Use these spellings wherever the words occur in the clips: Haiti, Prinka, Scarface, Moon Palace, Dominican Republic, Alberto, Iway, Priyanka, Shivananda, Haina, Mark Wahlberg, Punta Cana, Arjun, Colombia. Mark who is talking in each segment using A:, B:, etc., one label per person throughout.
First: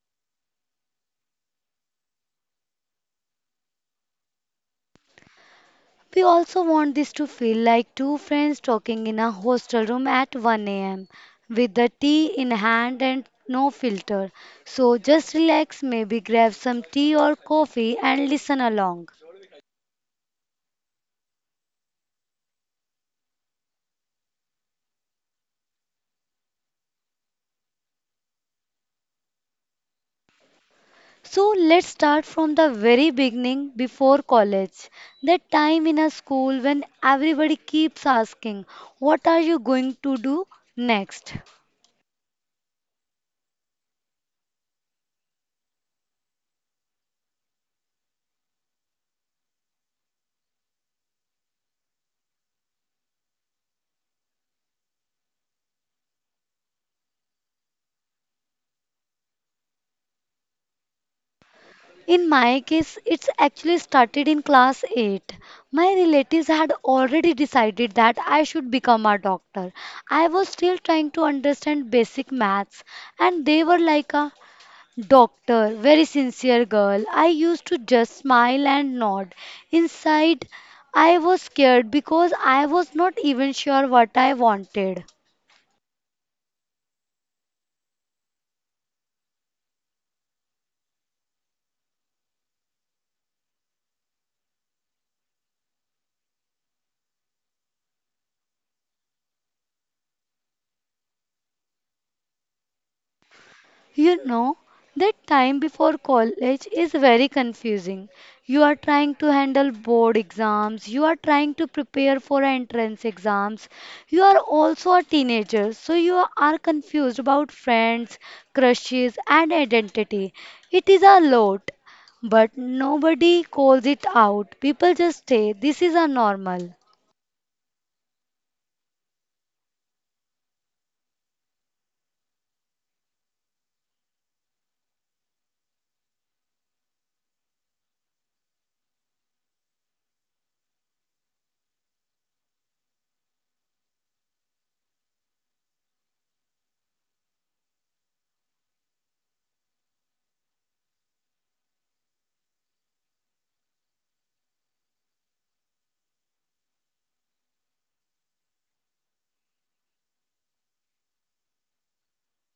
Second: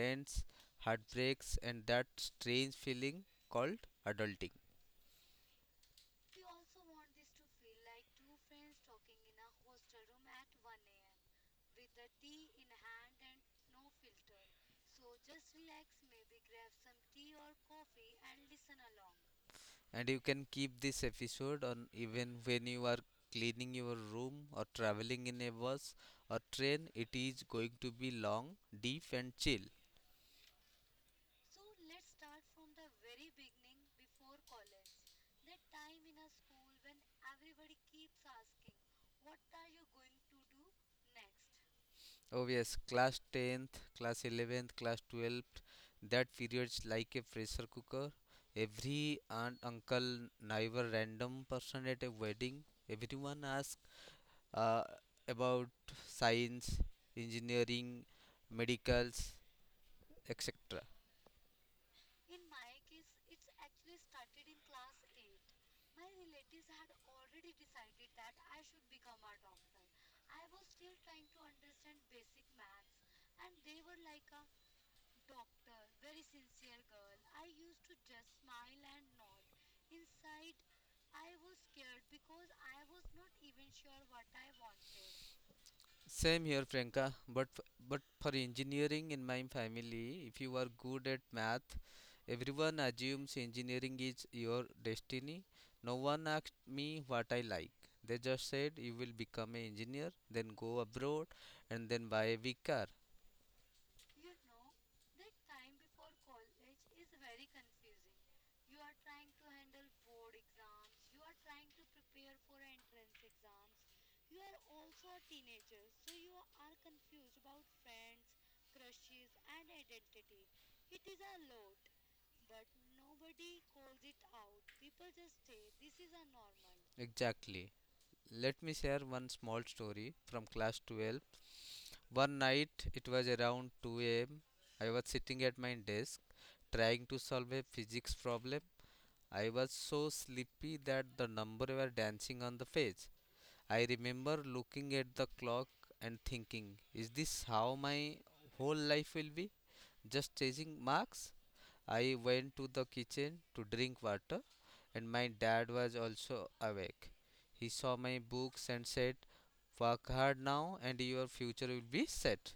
A: friends, heartbreaks, and that strange feeling called adulting.
B: We also want this to feel like two friends talking in a hostel room at 1 a.m. with the tea in hand and no filter. So just relax, maybe grab some tea or coffee and listen along.
A: And you can keep this episode on even when you are cleaning your room or traveling in a bus or train. It is going to be long, deep, and chill.
B: So let's start from the very beginning before college. That time in a school when everybody keeps asking, what are you going to do next?
A: Oh, yes, class 10th, class 11th, class 12th, that period's like a pressure cooker. Every aunt, uncle, neighbor, random person at a wedding, everyone asks uh, about science, engineering, medicals, etc.
B: In my case, it's actually started in class 8. My relatives had already decided that I should become a doctor. I was still trying to understand basic maths, and they were like a doctor, very sincere girl. I used to just smile and nod. Inside, I was scared because I was not even sure what I wanted.
A: Same here, Priyanka. But for engineering in my family, if you are good at math, everyone assumes engineering is your destiny. No one asked me what I like. They just said you will become an engineer, then go abroad, and then buy a big car.
B: You know, that time before college is very confusing. You are trying to handle board exams, you are trying to prepare for entrance exams. You are also a teenager, so you are confused about friends, crushes, and identity. It is a lot, but nobody calls it out. People just say this is a normal.
A: Exactly. Let me share one small story from class 12. One night, it was around 2 a.m. I was sitting at my desk trying to solve a physics problem. I was so sleepy that the numbers were dancing on the page. I remember looking at the clock and thinking, is this how my whole life will be? Just chasing marks? I went to the kitchen to drink water, and my dad was also awake. He saw my books and said, "Work hard now, and your future will be set."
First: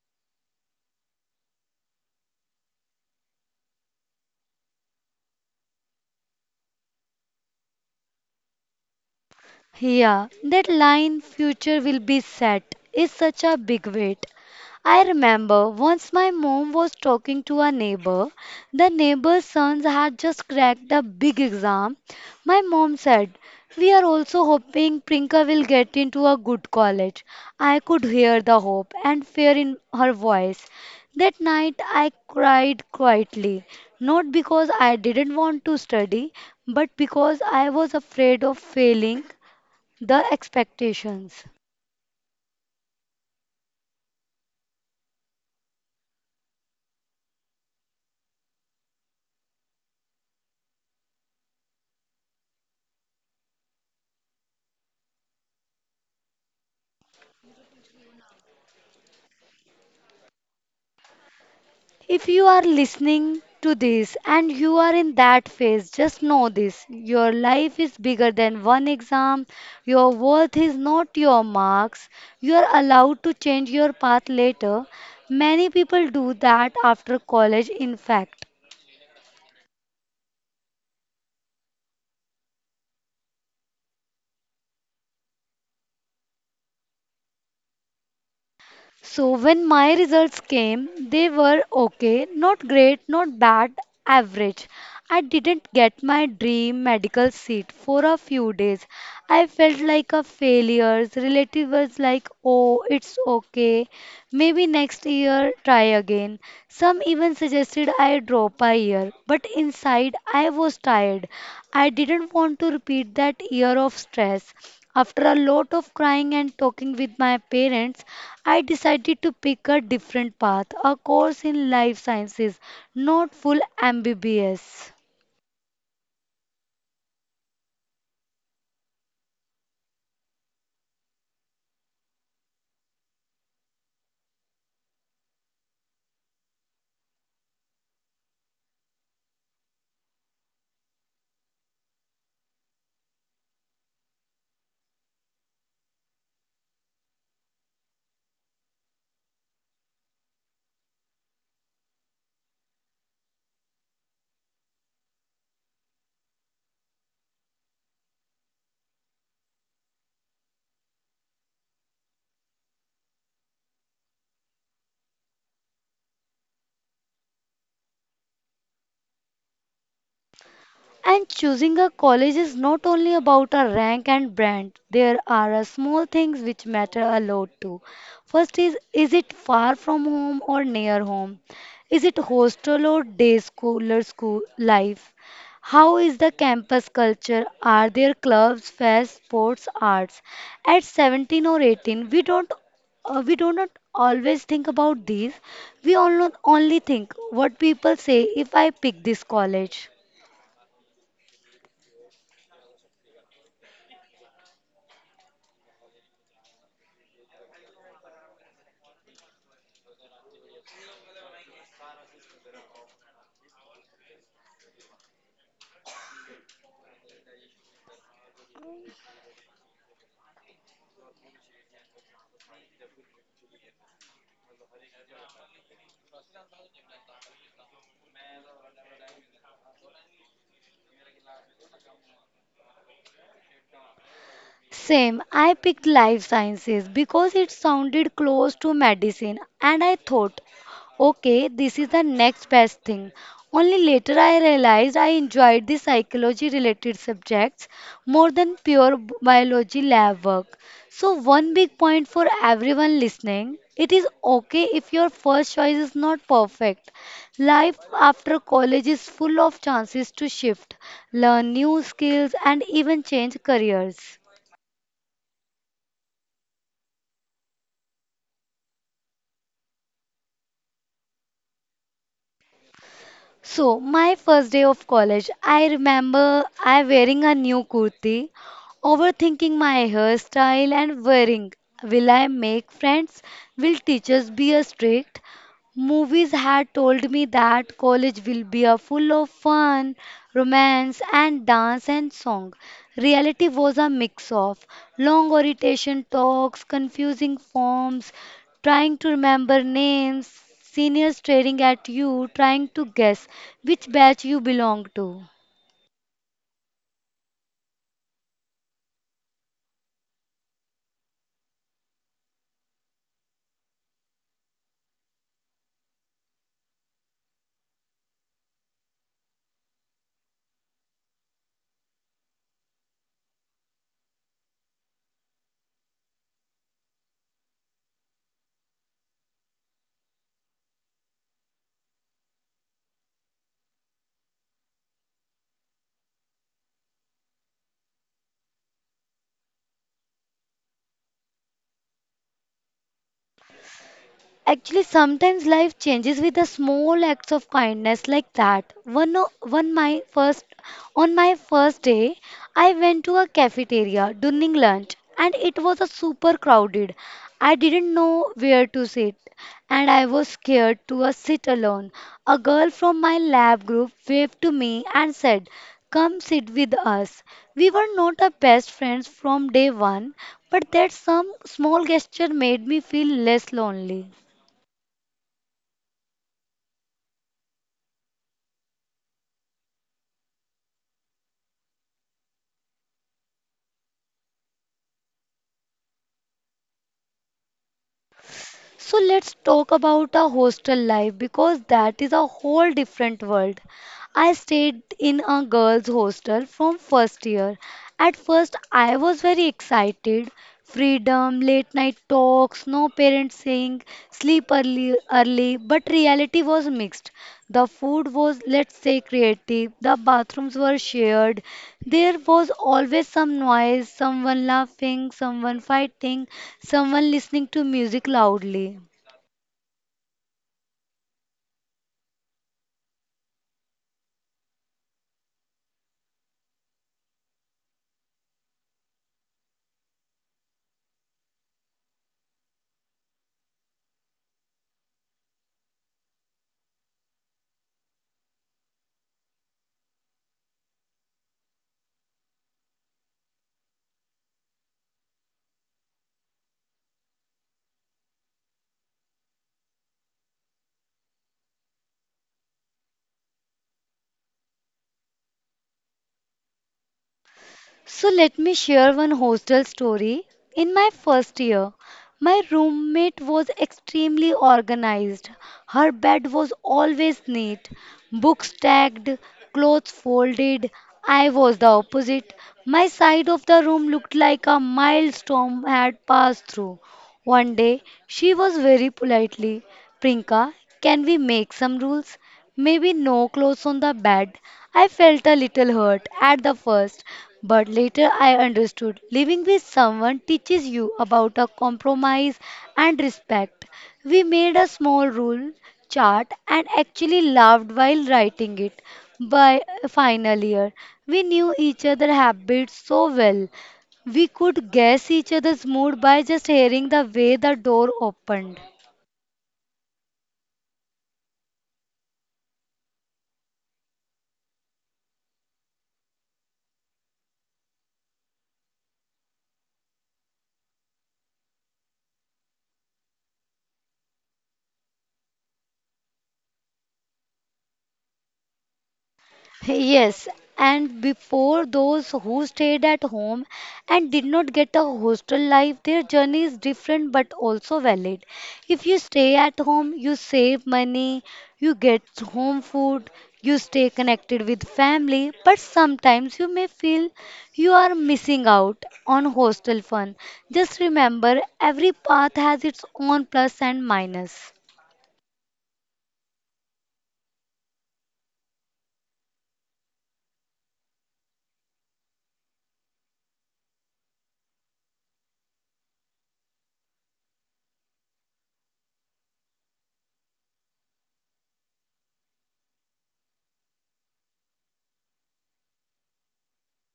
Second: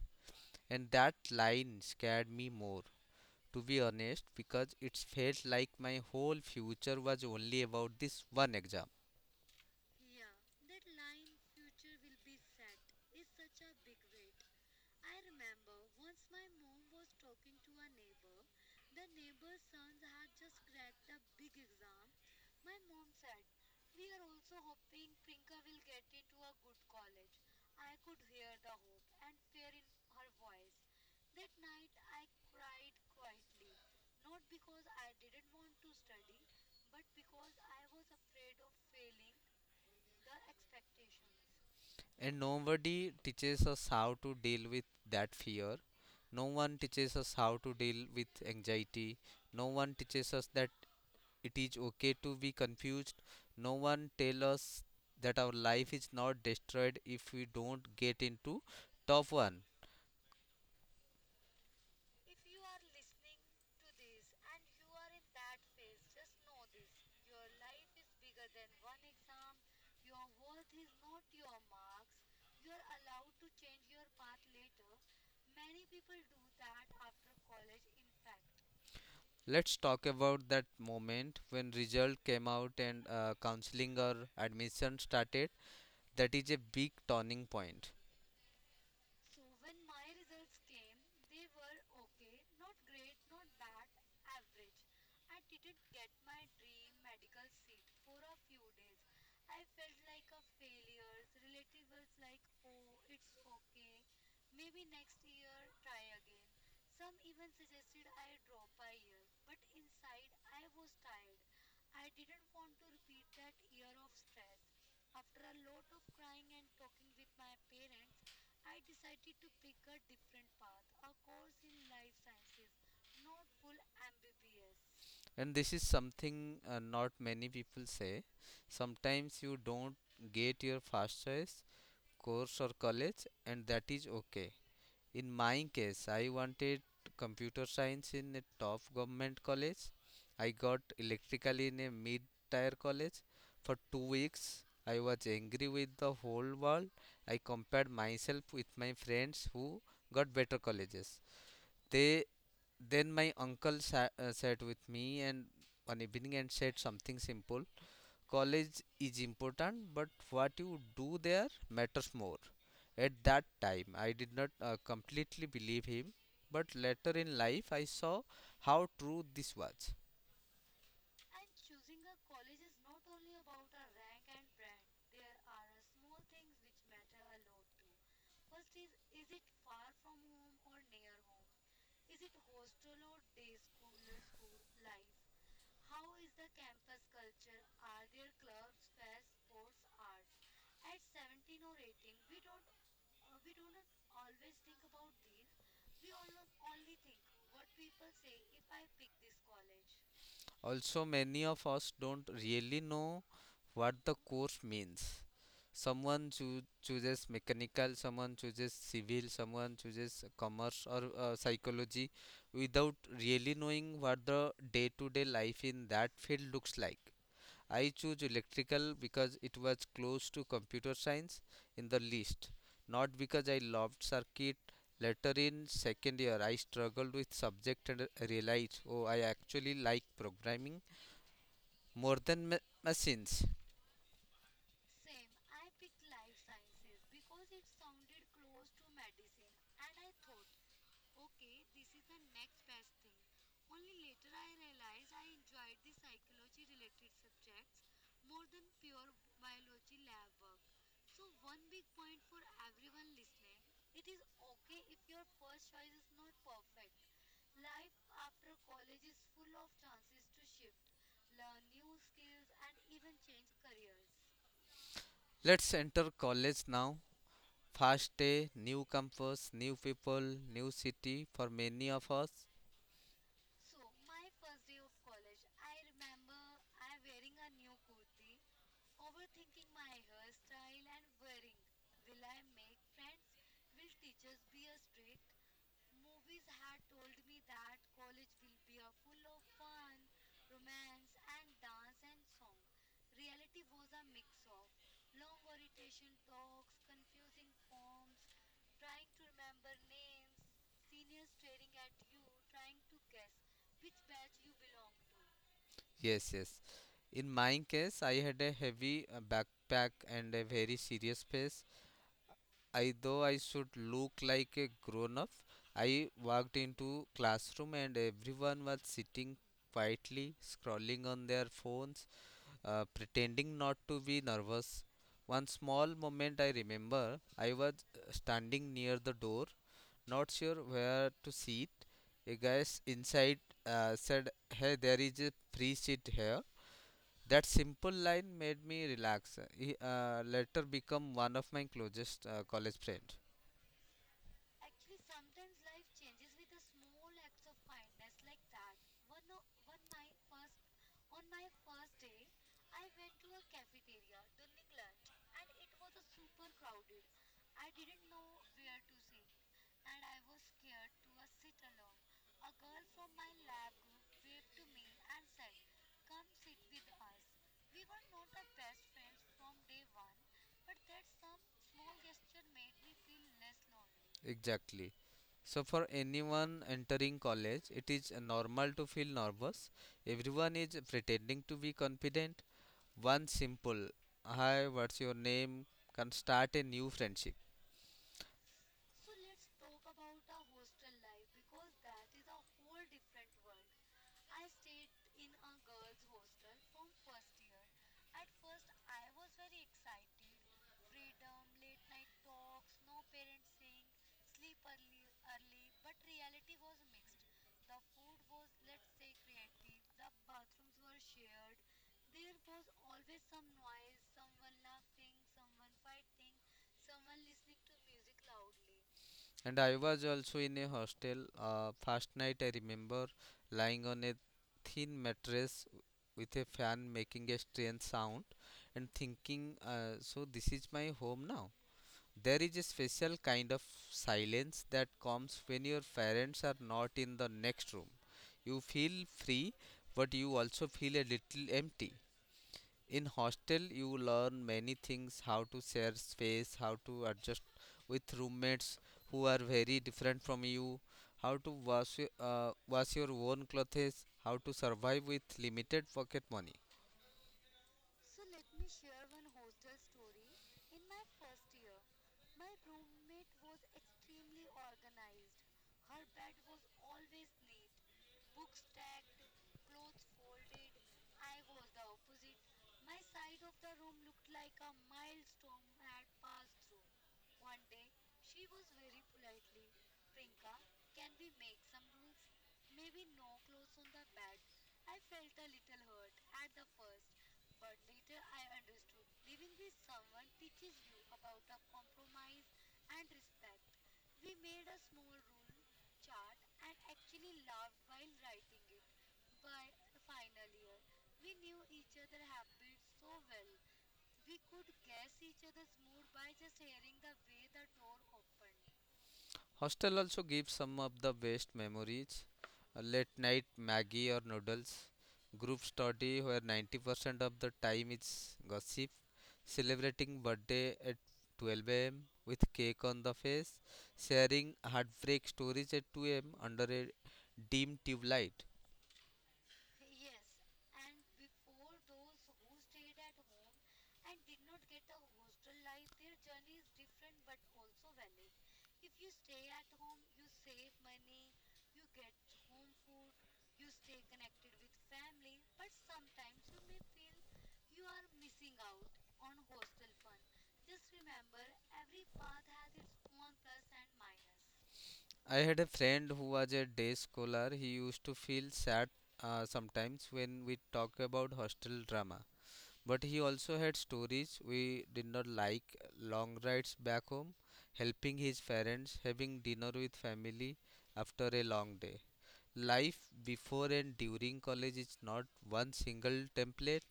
A: And that line scared me more, to be honest, because it felt like my whole future was only about this one exam.
B: Yeah, that line future will be set is such a big weight. I remember once my mom was talking to a neighbor. The neighbor's sons had just cracked a big exam. My mom said, we are also hoping Prinka will get into a good college. I could hear the hope and fear in her voice. That night I cried quietly, not because I didn't want to study, but because I was afraid of failing the expectations.
A: And nobody teaches us how to deal with that fear. No one teaches us how to deal with anxiety. No one teaches us that it is okay to be confused. No one tells us that our life is not destroyed if we don't get into top one.
B: If you are listening to this and you are in that phase, just know this. Your life is bigger than one exam. Your worth is not your marks. You are allowed to change your path later. Many people do that after college, in fact.
A: Let's talk about that moment when result came out and counseling or admission started. That is a big turning point,
B: So when my results came, they were okay, not great, not bad, average. I didn't get my dream medical seat for a few days. I felt like a failure. Relatives was like, "Oh, it's okay. Maybe next year try again." Some even suggested I drop a year, but inside I was tired. I didn't want to repeat that year of stress. After a lot of crying and talking with my parents, I decided to pick a different path, a course in life sciences, not full MBBS.
A: and this is something, not many people say, sometimes you don't get your first choice course or college, and that is okay. In my case, I wanted computer science in a top government college. I got electrical in a mid tier college. For 2 weeks I was angry with the whole world. I compared myself with my friends who got better colleges. They Then my uncle sat, sat with me and one evening and said something simple. College is important, but what you do there matters more. At that time, I did not completely believe him, but later in life, I saw how true this was.
B: And choosing a college is not only about a rank and brand. There are a small things which matter a lot too. First is it far from home or near home? Is it hostel or day school or school life? How is the campus culture? Are there clubs, fairs, sports, arts? At 17 or 18, we don't we do not always think about these. We all not only think what people say if I pick this college.
A: Also, many of us don't really know what the course means. Someone chooses mechanical, someone chooses civil, someone chooses commerce or psychology without really knowing what the day to day life in that field looks like. I choose electrical because it was close to computer science in the least, not because I loved circuit. Later in second year, I struggled with subject and realized, oh, I actually like programming more than machines.
B: Same, I picked life sciences because it sounded close to medicine, and I thought, okay, this is the next best thing. Only later I realized I enjoyed the psychology related subjects more than pure biology lab work. So, one big point for everyone listening it is okay if your first choice is not perfect. Life after college is full of chances to shift, learn new skills, and even change careers.
A: Let's enter college now. First day, new campus, new people, new city for many of us.
B: So my first day of college, I remember I wearing a new kurti, overthinking my hairstyle and wearing. Will I make friends? Will teachers be a strict? Movies had told me that college will be a full of fun, romance, and dance and song. Reality was a mix of long orientation talks, confusing forms, trying to remember names, seniors staring at you, trying to guess which batch you belong to.
A: Yes, yes. In my case, I had a heavy backpack and a very serious face. I though I should look like a grown up. I walked into classroom and everyone was sitting quietly, scrolling on their phones, pretending not to be nervous. One small moment I remember, I was standing near the door, not sure where to sit. A guy inside said, "Hey, there is a free seat here." That simple line made me relax. He later became one of my closest college friends.
B: Actually, sometimes life changes with the small acts of kindness like that. One, o- one my first, On my first day, I went to a cafeteria during lunch, and it was a super crowded. I didn't know where to sit, and I was scared to sit alone. A girl from my lab group waved to me and said, "Come sit with us." We were not a best friends from day one, but that some small gesture made me feel less lonely.
A: Exactly. So for anyone entering college, it is normal to feel nervous. Everyone is pretending to be confident. One simple "hi, what's your name" can start a new friendship.
B: So let's talk about our hostel life because that is a whole different world. I stayed in a girls' hostel from first year. At first, I was very excited. Freedom, late night talks, no parents saying sleep early, early. But reality was mixed. The food was, let's say, creative. The bathrooms were shared. There was always some noise, someone laughing, someone fighting, someone listening to music loudly.
A: And I was also in a hostel. First night I remember lying on a thin mattress with a fan making a strange sound and thinking, so this is my home now. There is a special kind of silence that comes when your parents are not in the next room. You feel free, but you also feel a little empty. In hostel, you learn many things: how to share space, how to adjust with roommates who are very different from you, how to wash your own clothes, how to survive with limited pocket money.
B: So let me share one hostel story. In my first year, my roommate was extremely organized. Her bed was always neat, books stacked, clothes folded. I was the opposite. My side of the room looked like a mild storm had passed through. One day, she was very politely, Prinka, can we make some rules? Maybe no clothes on the bed. I felt a little hurt at the first, but later I understood living with someone teaches you about a compromise and respect. We made a small rule chart and actually laughed while writing it. By final year, we knew each other's habits so well. We could guess each other's mood by just hearing the way the door opened.
A: Hostel also gives some of the best memories. A late night Maggie or noodles, group study where 90% of the time is gossip, celebrating birthday at 12 a.m. with cake on the face, sharing heartbreak stories at 2 a.m. under a dim tube light.
B: Yes, and before those who stayed at home and did not get a hostel life, their journey is different but also valid. If you stay at home, you save money, you get home food, you stay connected with family, but sometimes you may feel you are missing out on hostel fun. Just remember, every path has its own plus and minus.
A: I had a friend who was a day scholar. He used to feel sad sometimes when we talk about hostel drama. But he also had stories we did not, like long rides back home, helping his parents, having dinner with family after a long day. Life before and during college is not one single template.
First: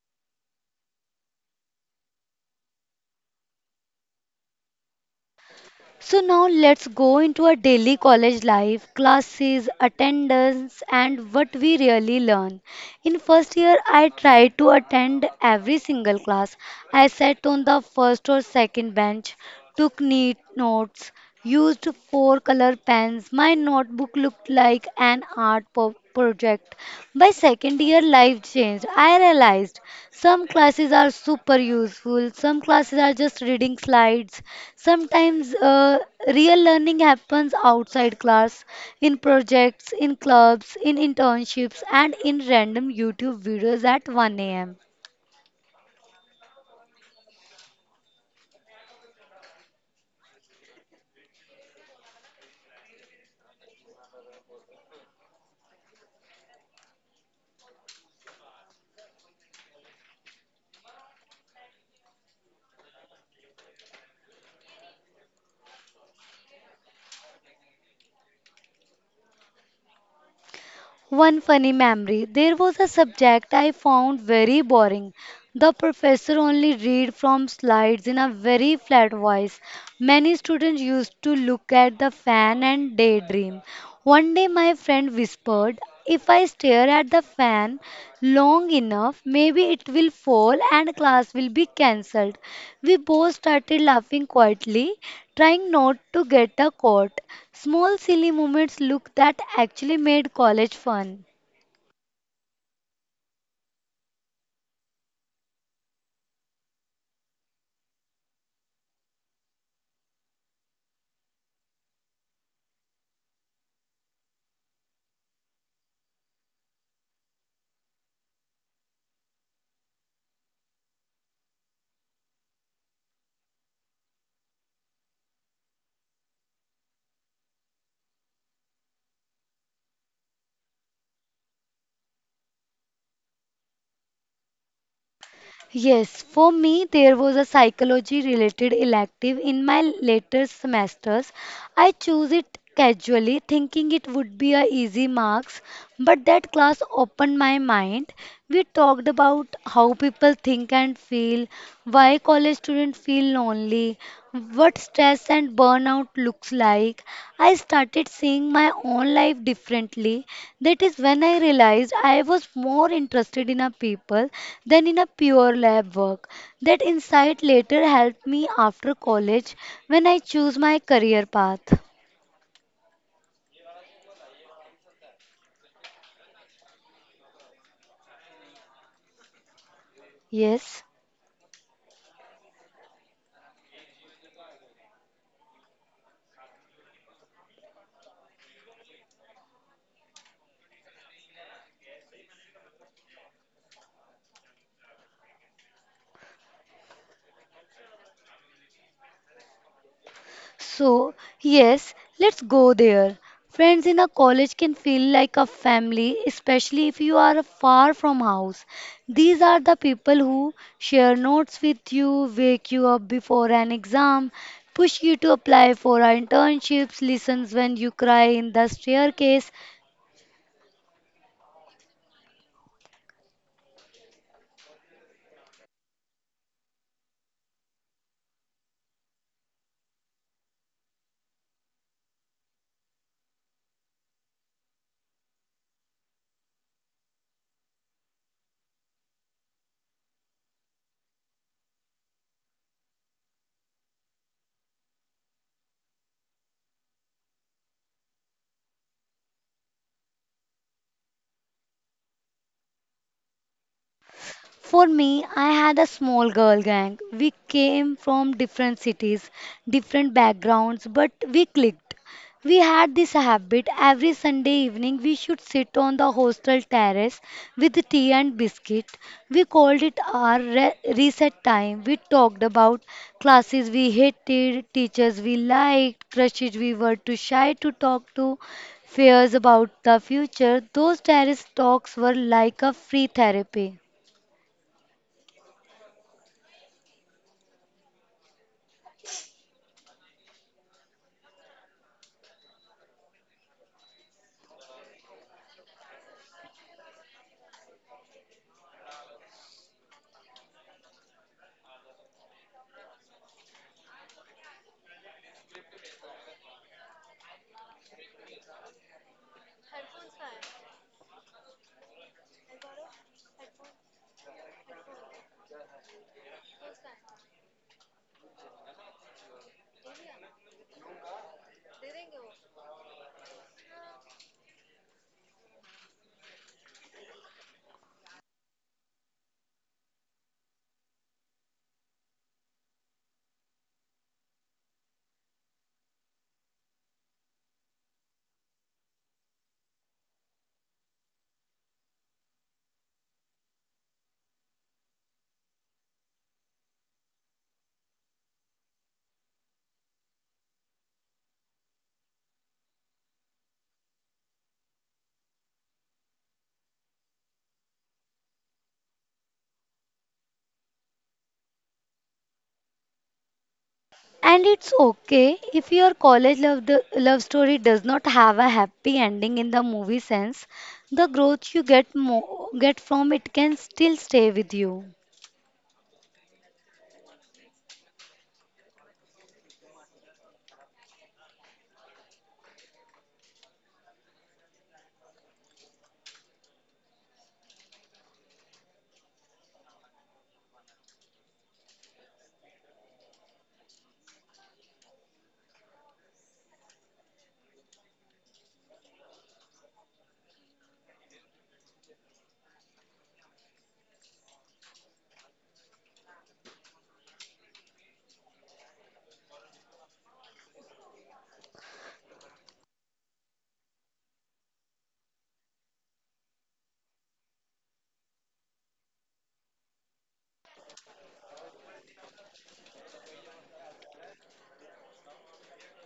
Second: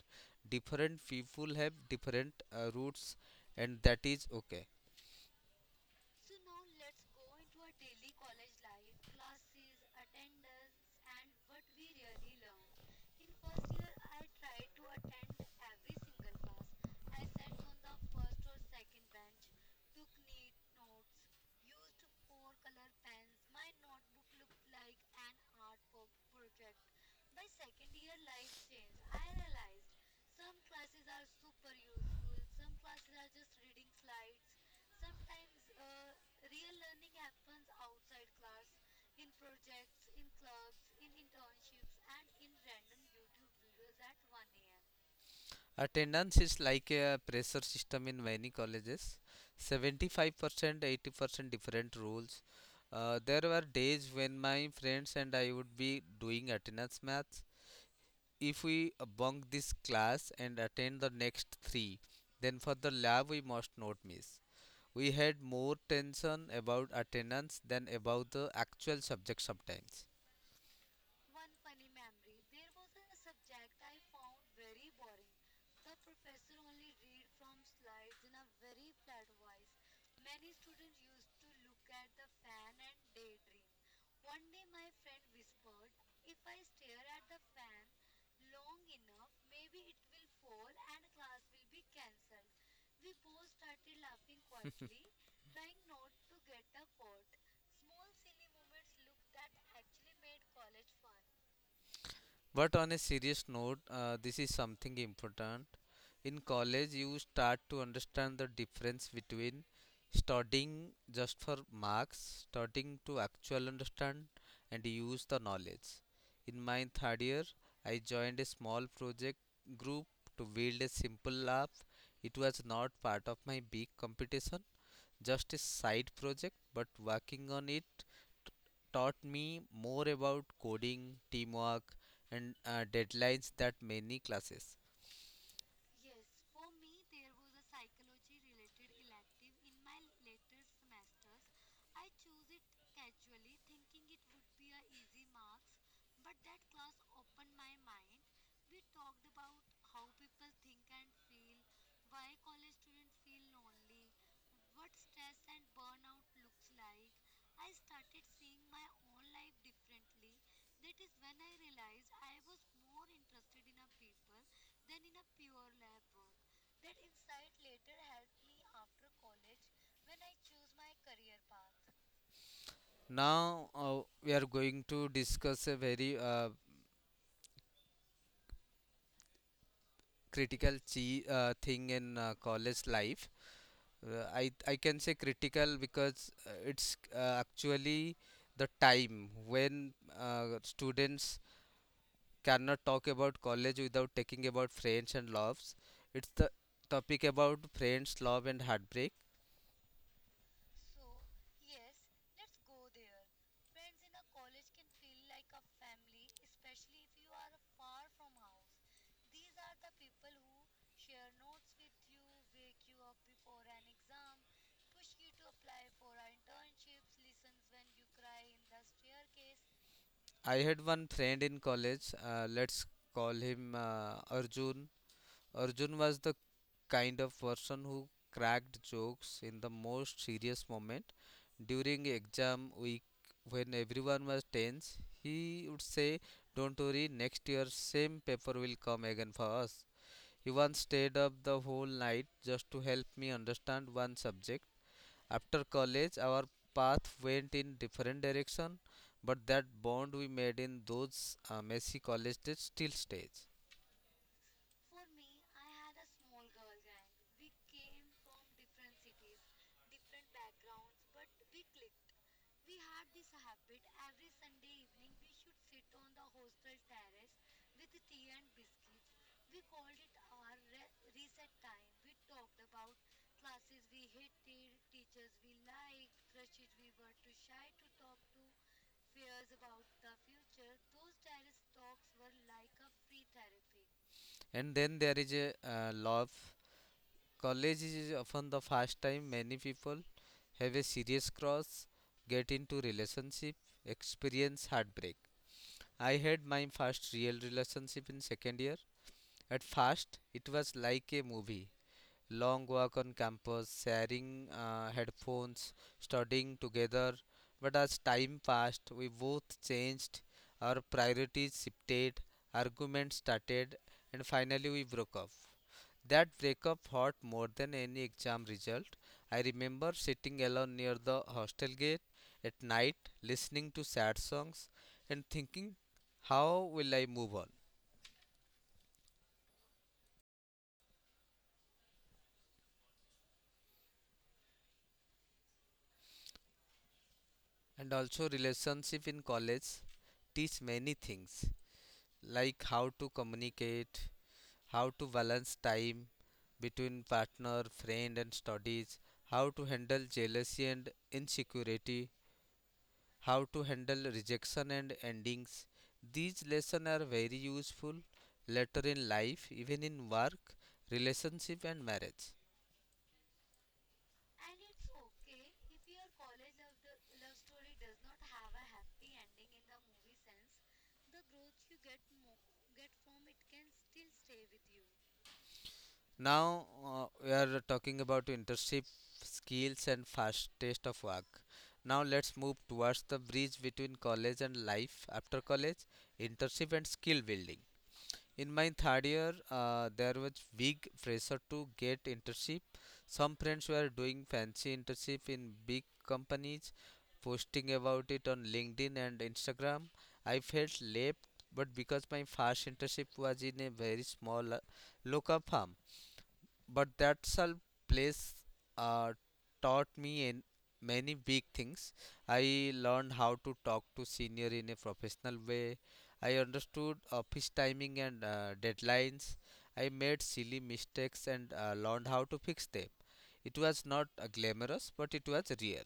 A: Different people have different routes, and that is okay.
B: So now let's go into our daily college life, classes, attendance, and what we really learn. In first year, I tried to attend every single class. I sat on the first or second bench, took neat notes, used four color pens. My notebook looked like an art project. By second year, life changed. I realized some classes are super useful, some classes are just reading slides. Sometimes real learning happens outside class, in projects, in clubs, in internships, and in random YouTube videos at 1 a.m.
A: Attendance is like a pressure system in many colleges. 75%, 80%, different rules. There were days when my friends and I would be doing attendance maths. If we bunk this class and attend the next three, then for the lab we must not miss. We had more tension about attendance than about the actual subject sometimes.
B: One funny memory. There was a subject I found very boring. The professor only read from slides in a very flat voice. Many students used to look at the fan and daydream. One day my friend whispered, if I stare at the fan long enough, maybe it will fall and class will be cancelled." We both started laughing quietly, trying not to get a caught. Small silly moments look that actually made college fun.
A: But on a serious note, this is something important. In college, you start to understand the difference between studying just for marks, studying to actual understand and use the knowledge. In my third year, I joined a small project group to build a simple app. It was not part of my big competition, just a side project, but working on it t- taught me more about coding, teamwork, and deadlines that many classes.
B: Yes, for me, there was a psychology related elective in my later semesters. I chose it casually, thinking it would be a easy marks, but that class opened my mind. We talked about how people think and feel, why college students feel lonely exactly what stress and burnout looks like, I started seeing my own life differently. That is when I realized I was more interested in a people than in a pure lab work. That insight later helped me after college when I chose my career path.
A: Now we are going to discuss a very critical
B: Yes.
A: thing in college life. I can say critical because it's actually the time when students cannot talk about college without talking about friends and loves. It's the topic about friends, love, and heartbreak.
B: So, yes, let's go there. Friends in a college can feel like a family, especially if you are far from house. These are the people who share notes with you, wake you up before an exam, push you to apply for internships, listens when you cry in the staircase.
A: I had one friend in college. Let's call him Arjun. Arjun was the kind of person who cracked jokes in the most serious moment. During exam week when everyone was tense, he would say, "Don't worry, next year same paper will come again for us." He once stayed up the whole night just to help me understand one subject. After college, our path went in different direction, but that bond we made in those messy college days still stays.
B: For me, I had a small girl gang. We came from different cities, different backgrounds, but we clicked. We had this habit every Sunday evening we should sit on the hostel terrace with tea and biscuit. We called it our reset time. We talked about classes we hated, teachers we liked, crushes we were too shy to talk to, fears about the future. Those terrace talks were like a free therapy.
A: And then there is a love. College is often the first time many people have a serious cross, get into relationship, experience heartbreak. I had my first real relationship in second year. At first, it was like a movie. Long walk on campus, sharing headphones, studying together. But as time passed, we both changed, our priorities shifted, arguments started, and finally we broke up. That breakup hurt more than any exam result. I remember sitting alone near the hostel gate at night, listening to sad songs, and thinking, how will I move on? And also, relationship in college teach many things, like how to communicate, how to balance time between partner, friend, and studies, how to handle jealousy and insecurity, how to handle rejection and endings. These lessons are very useful later in life, even in work, relationship, and marriage.
B: And it's okay if your college love, the, love story does not have a happy ending in the movie sense. The growth you get from it can still stay with you.
A: Now we are talking about internship skills and fast taste of work. Now let's move towards the bridge between college and life after college, internship and skill building. In my third year, there was big pressure to get internship. Some friends were doing fancy internship in big companies, posting about it on LinkedIn and Instagram. I felt left, but because my first internship was in a very small local firm, but that self place uh, taught me in many big things. I learned how to talk to senior in a professional way. I understood office timing and deadlines. I made silly mistakes and learned how to fix them. It was not glamorous, but it was real.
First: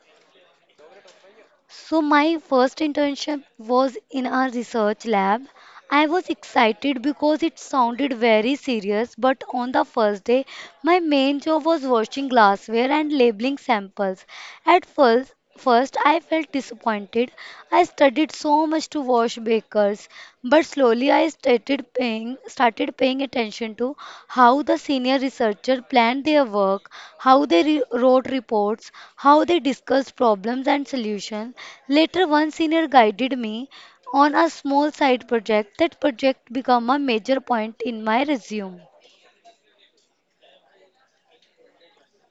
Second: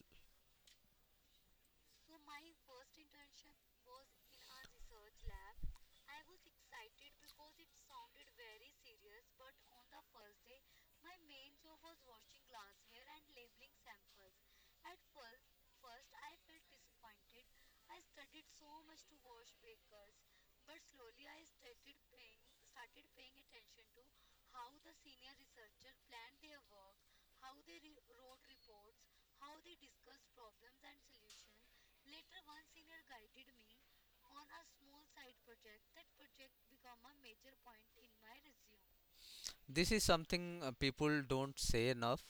B: So my first internship was in a research lab. I was excited because it sounded very serious, but on the first day, my main job was washing glassware and labeling samples. At first, I felt disappointed. I studied so much to wash bakers, but slowly started paying attention to how the senior researcher planned their work, how they wrote reports, how they discussed problems and solutions. Later, one senior guided me on a small side project. That project became a major point in my resume.
A: This is something people don't say enough.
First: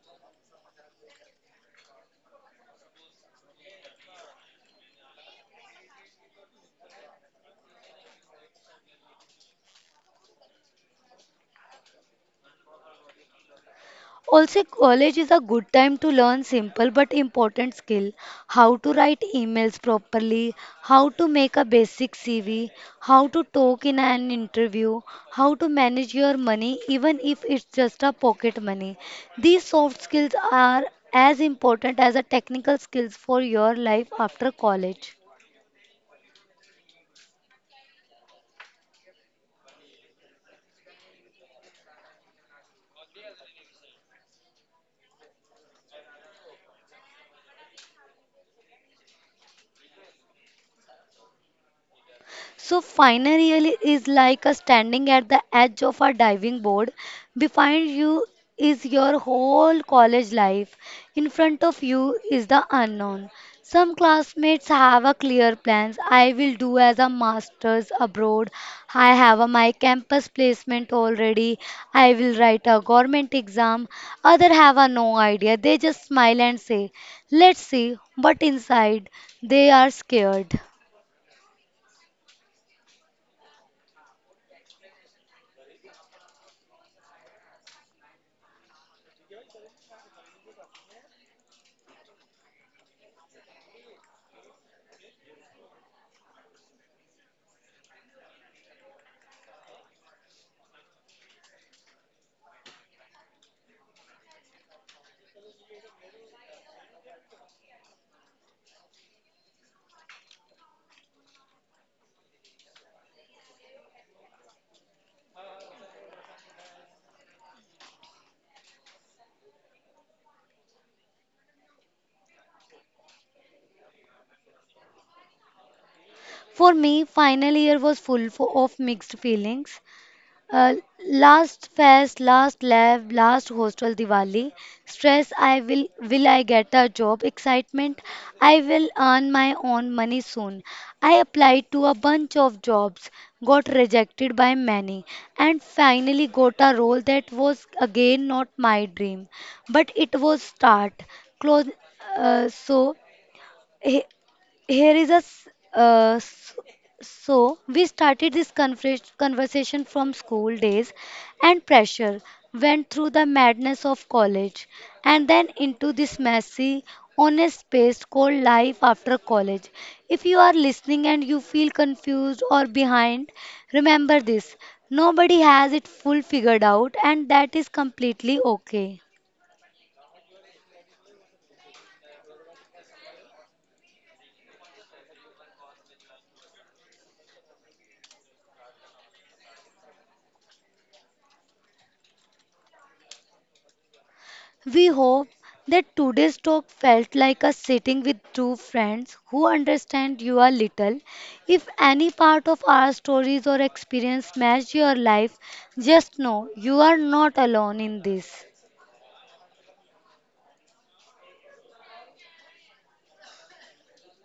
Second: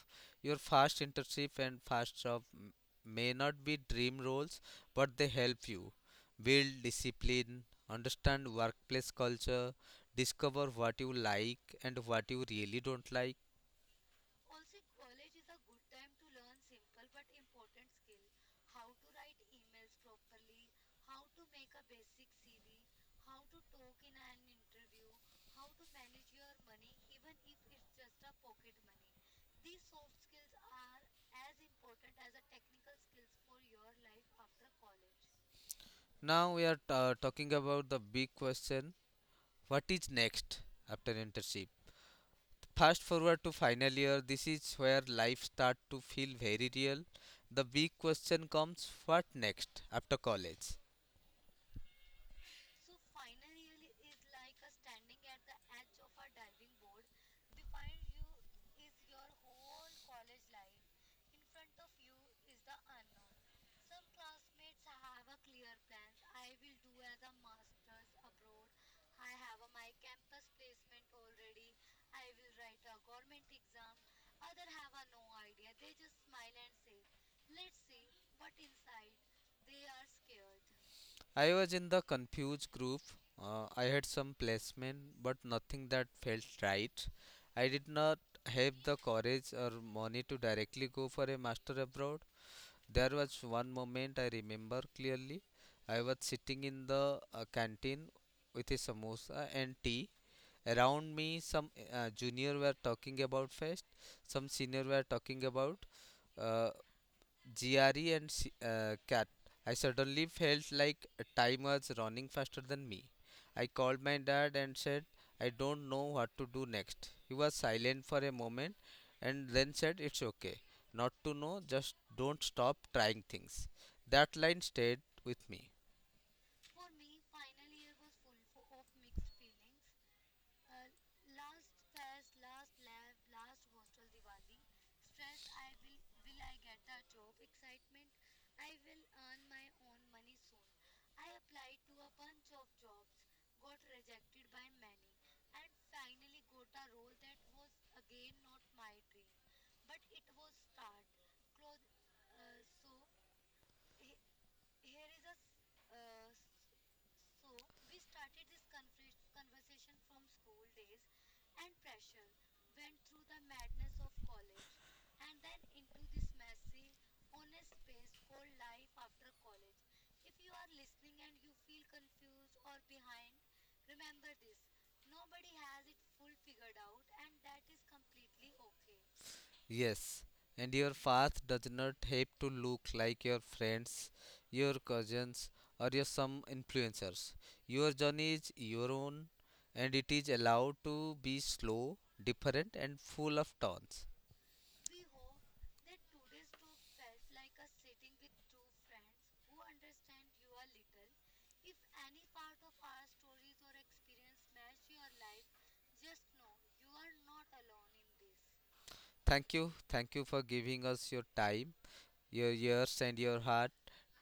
A: Your fast internship and fast job may not be dream roles, but they help you build discipline, understand workplace culture, discover what you like and what you really don't like.
B: Also, college is a good time to learn simple but important skill, how to write emails properly, how to make a basic CV, how to talk in an interview, how to manage your money even if it's just a pocket money. These soft skills are as important as the technical skills for your life after college.
A: Now we are talking about the big question, what is next after internship? Fast forward to final year, this is where life starts to feel very real. The big question comes, what next after college?
B: So finally really is like a standing at the edge of a diving board. Behind you is your whole college life. In front of you is the unknown. Some classmates have a clear plans. I will do as a master's abroad. I have a, my campus placement already. I will write a government exam. Other have a no idea. They just smile and say, "Let's see." But inside, they are scared.
A: I was in the confused group. I had some placement, but nothing that felt right. I did not have the courage or money to directly go for a master abroad. There was one moment I remember clearly. I was sitting in the canteen with a samosa and tea. Around me, some junior were talking about fest, some senior were talking about. Uh, Jerry and Cat, I suddenly felt like time was running faster than me. I called my dad and said, I don't know what to do next. He was silent for a moment and then said, It's okay. Not to know, just don't stop trying things. That line stayed with me.
B: For me, final year was full of mixed feelings. Uh, last fest, last lab, last hostel Diwali. Stress, I will I get a job? Excitement, I will earn my own money soon. I applied to a bunch of jobs, got rejected by many, and finally got a role that was again not my dream, but it was start. Close, so here is a s- s- so we started this conversation from school days and pressure, went through the madness of college and then into this messy honest space called life after college. If you are listening and you feel confused or behind, remember this. Nobody has it full figured out and that is completely okay.
A: Yes, and your path does not have to look like your friends, your cousins, or your some influencers. Your journey is your own, and it is allowed to be slow, different, and full of turns.
B: We hope that today's talk felt like a sitting with two friends who understand you a little. If any part of our stories or experience matched your life, just know you are not alone in this.
A: Thank you for giving us your time, your ears, and your heart.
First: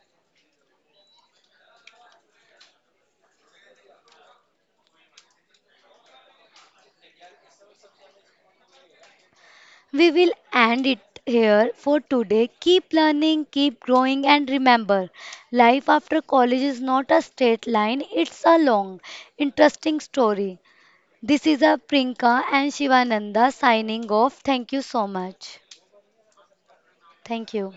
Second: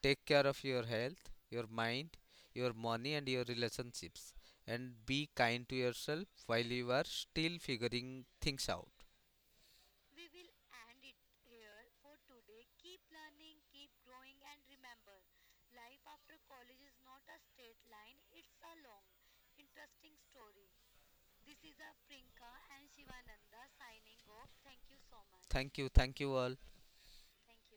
A: Take care of your health, your mind, your money, and your relationships, and be kind to yourself while you are still figuring things out.
B: We will end it here for today. Keep learning, keep growing, and remember life after college is not a straight line, it's a long, interesting story. This is a Prinka and Shivananda signing off. Thank you so much.
A: Thank you. Thank you all.
B: Thank you.